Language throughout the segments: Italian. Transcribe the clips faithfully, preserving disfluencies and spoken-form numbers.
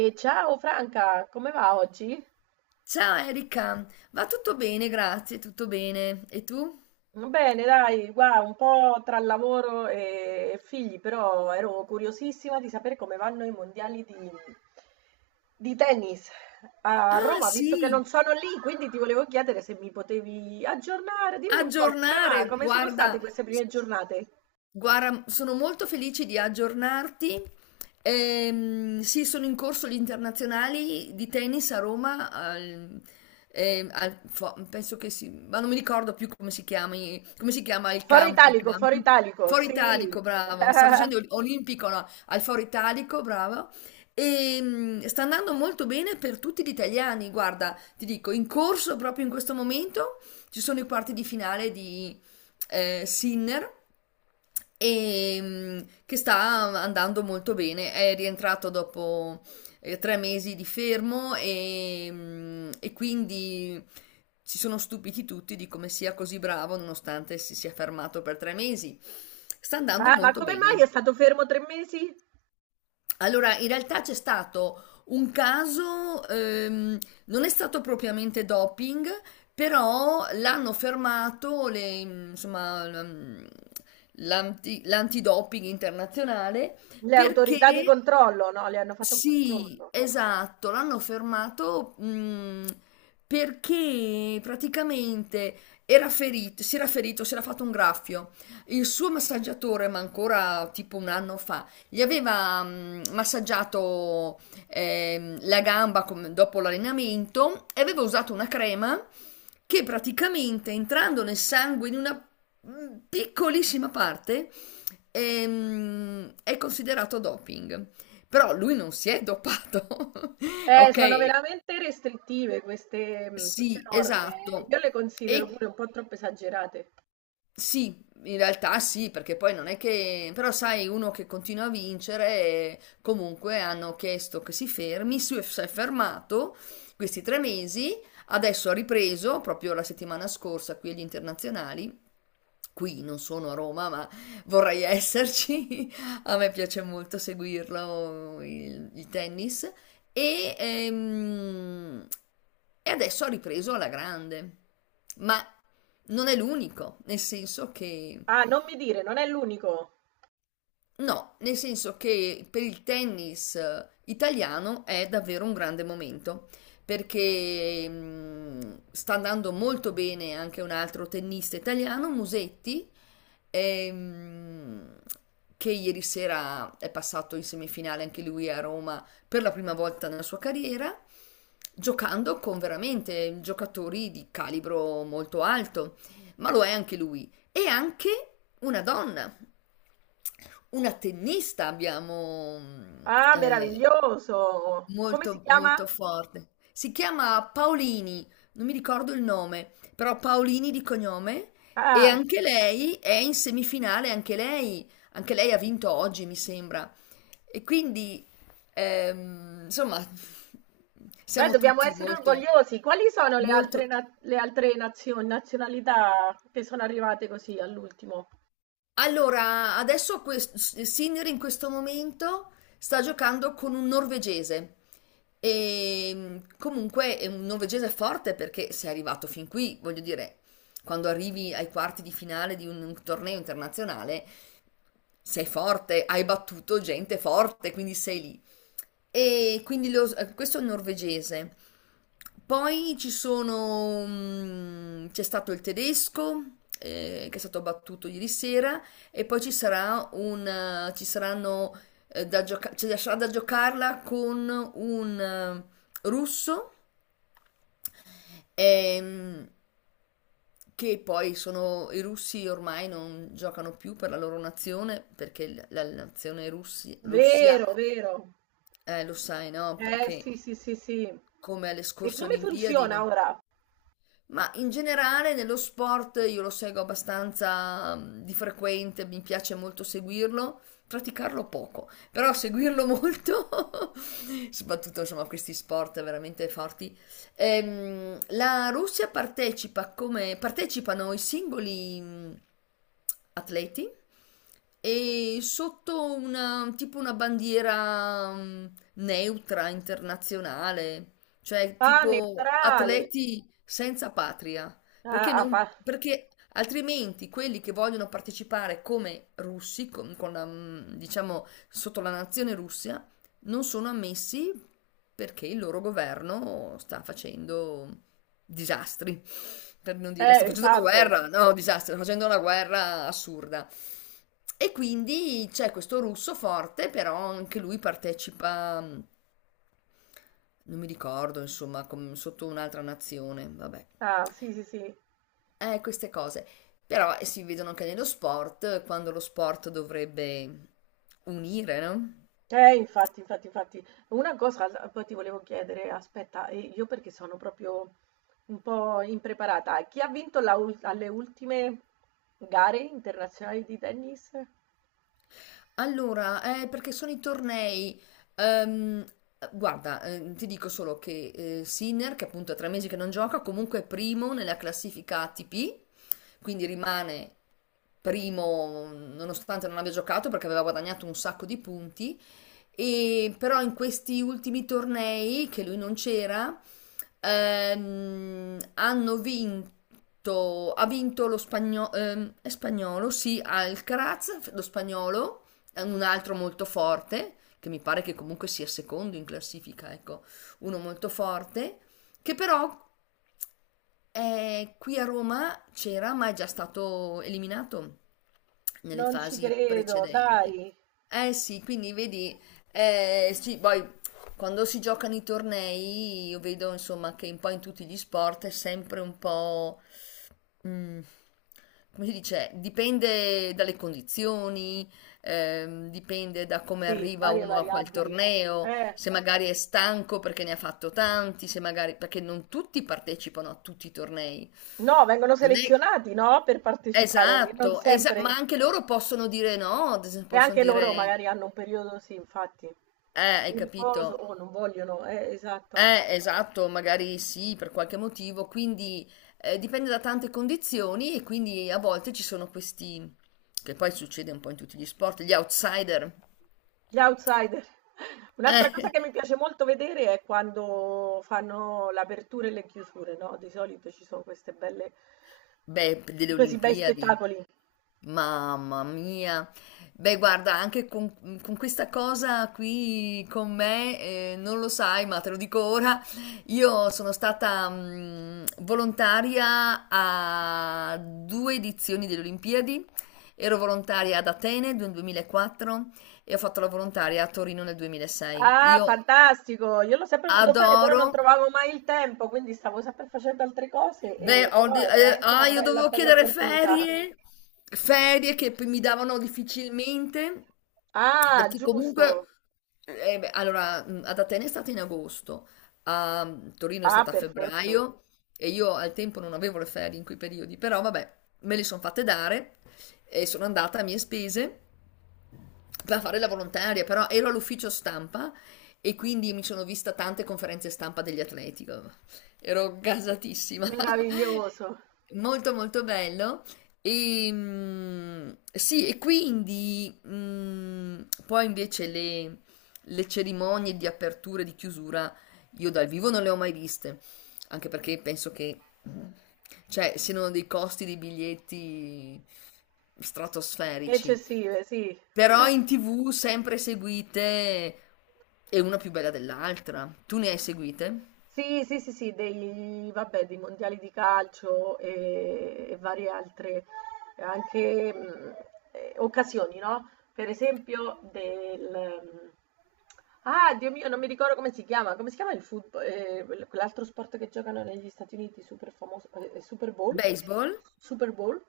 E ciao Franca, come va oggi? Ciao Erika, va tutto bene, grazie, tutto bene. E tu? Bene, dai, guarda, un po' tra lavoro e figli, però ero curiosissima di sapere come vanno i mondiali di, di tennis a Ah Roma, visto che sì, non sono lì, quindi ti volevo chiedere se mi potevi aggiornare, dimmi un po' come va, aggiornare, come sono state guarda, queste prime giornate? Guarda, sono molto felice di aggiornarti. Ehm, sì, sono in corso gli internazionali di tennis a Roma. Al- ehm, al- fo- penso che si, ma non mi ricordo più come si chiami, come si chiama il Foro camp, i Italico, Foro campi. Italico, Foro sì. Italico, bravo. Stavo dicendo ol- olimpico, no, al Foro Italico, bravo. E sta andando molto bene per tutti gli italiani. Guarda, ti dico, in corso proprio in questo momento ci sono i quarti di finale, eh, Sinner, e, mh, che sta andando molto bene. È rientrato dopo eh, tre mesi di fermo, e, mh, e quindi si sono stupiti tutti di come sia così bravo nonostante si sia fermato per tre mesi. Sta andando Ah, ma molto come mai bene. è stato fermo tre mesi? Allora, in realtà c'è stato un caso, ehm, non è stato propriamente doping, però l'hanno fermato, le- insomma, l'am- l'anti- l'antidoping internazionale. Le autorità di Perché controllo, no? Le hanno fatto un Sì, controllo. esatto, l'hanno fermato, mh, perché praticamente era ferito, si era ferito, si era fatto un graffio. Il suo massaggiatore, ma ancora tipo un anno fa, gli aveva mh, massaggiato ehm, la gamba, come- dopo l'allenamento, e aveva usato una crema che praticamente entrando nel sangue in una mh, piccolissima parte ehm, è considerato doping. Però lui non si è dopato, Eh, ok? sono veramente restrittive queste, mh, queste Sì, norme. Eh, esatto. io le considero E pure un po' troppo esagerate. sì, in realtà sì, perché poi non è che. Però sai, uno che continua a vincere, eh, comunque hanno chiesto che si fermi, si si è fermato questi tre mesi, adesso ha ripreso proprio la settimana scorsa qui agli internazionali. Qui non sono a Roma, ma vorrei esserci. A me piace molto seguirlo, il, il tennis. E, ehm, e adesso ha ripreso alla grande. Ma non è l'unico, nel senso che, Ah, non mi dire, non è l'unico. no, nel senso che per il tennis eh, italiano è davvero un grande momento, perché mh, sta andando molto bene anche un altro tennista italiano, Musetti, ehm, che ieri sera è passato in semifinale anche lui a Roma per la prima volta nella sua carriera, giocando con veramente giocatori di calibro molto alto, ma lo è anche lui, e anche una donna, una tennista abbiamo, mhmm, Ah, ehm, meraviglioso. Come si molto, chiama? molto forte. Si chiama Paolini, non mi ricordo il nome, però Paolini di cognome, e Ah, anche lei è in semifinale, anche lei anche lei ha vinto oggi, mi sembra. E quindi, ehm, insomma, beh, siamo dobbiamo tutti essere molto orgogliosi. Quali sono le altre, molto. na- le altre nazioni, nazionalità che sono arrivate così all'ultimo? Allora, adesso quest- Sinner in questo momento sta giocando con un norvegese. E mh, comunque è un norvegese forte perché se è arrivato fin qui, voglio dire, quando arrivi ai quarti di finale di un, un torneo internazionale, sei forte, hai battuto gente forte, quindi sei lì. E quindi, lo- eh, questo è un norvegese. Poi ci sono, mm, c'è stato il tedesco, eh, che è stato battuto ieri sera, e poi ci sarà un, eh, ci saranno, eh, da gioca- cioè, sarà da giocarla con un eh, russo, ehm, che poi sono i russi ormai non giocano più per la loro nazione perché la, la nazione, russi- Russia, Vero, vero. eh, lo sai, no? Eh, Perché sì, sì, sì, sì. come alle E scorse come Olimpiadi funziona non. ora? Ma in generale nello sport io lo seguo abbastanza mm, di frequente, mi piace molto seguirlo, praticarlo poco, però seguirlo molto, soprattutto insomma questi sport veramente forti. Ehm, la Russia partecipa come partecipano i singoli mm, atleti, e sotto una tipo una bandiera mm, neutra internazionale, cioè Ah, tipo neutrale. atleti senza patria, Ah, perché, ah, non, pa- perché altrimenti quelli che vogliono partecipare come russi, con, con la, mm, diciamo sotto la nazione Russia, non sono ammessi perché il loro governo sta facendo disastri, per non dire sta eh, facendo una esatto. guerra, no, disastro, sta facendo una guerra assurda. E quindi c'è questo russo forte, però anche lui partecipa, mm, non mi ricordo, insomma, com- sotto un'altra nazione, vabbè. Ah, sì, sì, sì. Eh, queste cose. Però eh, si vedono anche nello sport, quando lo sport dovrebbe unire, no? Eh, infatti, infatti, infatti. Una cosa l- poi ti volevo chiedere, aspetta, e io perché sono proprio un po' impreparata. Chi ha vinto la ul- alle ultime gare internazionali di tennis? Allora, eh, perché sono i tornei. Ehm, Guarda, eh, ti dico solo che eh, Sinner, che appunto ha tre mesi che non gioca, comunque è primo nella classifica A T P, quindi rimane primo nonostante non abbia giocato perché aveva guadagnato un sacco di punti, e però in questi ultimi tornei che lui non c'era ehm, hanno vinto ha vinto lo spagnolo, ehm, è spagnolo, sì, Alcaraz, lo spagnolo, è un altro molto forte, che mi pare che comunque sia secondo in classifica, ecco, uno molto forte, che però eh, qui a Roma c'era, ma è già stato eliminato nelle Non ci fasi credo, precedenti. dai. Eh sì, quindi vedi, eh, sì, poi quando si giocano i tornei, io vedo insomma che un po' in tutti gli sport è sempre un po'. Mhmm, Come si dice, dipende dalle condizioni, ehm, dipende da come Sì, arriva varie uno a quel variabili. torneo, Eh, se magari è stanco perché ne ha fatto tanti, se magari perché non tutti partecipano a tutti i tornei. no, vengono Non è selezionati, no? Per partecipare, non Esatto, esa ma sempre. anche loro possono dire no, ad E esempio possono anche loro dire. magari hanno un periodo, sì, infatti, eh, Hai di capito? riposo o non vogliono, eh, esatto. Eh, esatto, magari sì, per qualche motivo, quindi eh, dipende da tante condizioni, e quindi a volte ci sono questi, che poi succede un po' in tutti gli sport, gli outsider. Gli outsider. Un'altra cosa Eh, che mi piace molto vedere è quando fanno l'apertura e le chiusure, no? Di solito ci sono queste belle, Beh, delle questi bei Olimpiadi. spettacoli. Mamma mia. Beh, guarda, anche con, con questa cosa qui con me, eh, non lo sai, ma te lo dico ora, io sono stata mm, volontaria a due edizioni delle Olimpiadi. Ero volontaria ad Atene nel duemilaquattro e ho fatto la volontaria a Torino nel duemilasei. Ah, Io fantastico! Io l'ho sempre voluto fare, però adoro. non trovavo mai il tempo, quindi stavo sempre facendo altre cose, Beh, e- ho però de- è eh, veramente una ah, io bella, dovevo bella chiedere opportunità. ferie, ferie che p- mi davano difficilmente, Ah, perché comunque, giusto! eh, beh, allora, mh, ad Atene è stata in agosto, a Torino è Ah, stata a perfetto! febbraio, e io al tempo non avevo le ferie in quei periodi, però vabbè, me le sono fatte dare, e sono andata a mie spese per fare la volontaria, però ero all'ufficio stampa, e quindi mi sono vista tante conferenze stampa degli atleti. Ero gasatissima. Meraviglioso! Molto molto bello. E, mm, sì, e quindi, mm, poi invece le, le cerimonie di apertura e di chiusura, io dal vivo non le ho mai viste, anche perché penso che, mm, cioè, siano dei costi dei biglietti stratosferici. Eccessive, sì. Però in T V sempre seguite, e una più bella dell'altra. Tu ne hai seguite? Sì, sì, sì, sì, dei, vabbè, dei mondiali di calcio e, e varie altre anche, mh, eh, occasioni, no? Per esempio del... mh, ah, Dio mio, non mi ricordo come si chiama. Come si chiama il football? Eh, quel- quell'altro sport che giocano negli Stati Uniti, super famoso, eh, Super Bowl? Baseball? Super Bowl?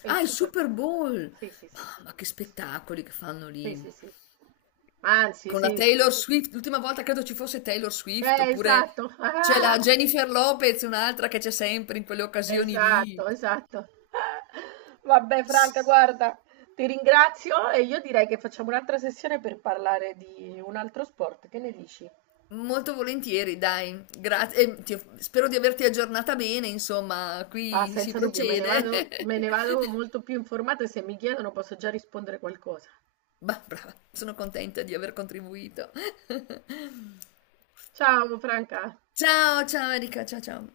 È Ah, il il Super Super Bowl. Bowl! Sì, sì, sì. Mamma, che spettacoli che fanno Sì, lì. sì, sì. Anzi, Con la sì. Taylor Swift, l'ultima volta credo ci fosse Taylor Swift, Eh, oppure esatto. c'è la Jennifer Lopez, un'altra che c'è sempre in quelle occasioni lì. Esatto, esatto. Vabbè, S- Franca, guarda, ti ringrazio e io direi che facciamo un'altra sessione per parlare di un altro sport. Che ne dici? Molto volentieri, dai, grazie. e ti- Spero di averti aggiornata bene, insomma, Ah, qui si senza dubbio, me ne procede. vado, me ne vado molto più informata e se mi chiedono posso già rispondere qualcosa. Bah, brava, sono contenta di aver contribuito. Ciao, Franca. Ciao, ciao Erika, ciao ciao.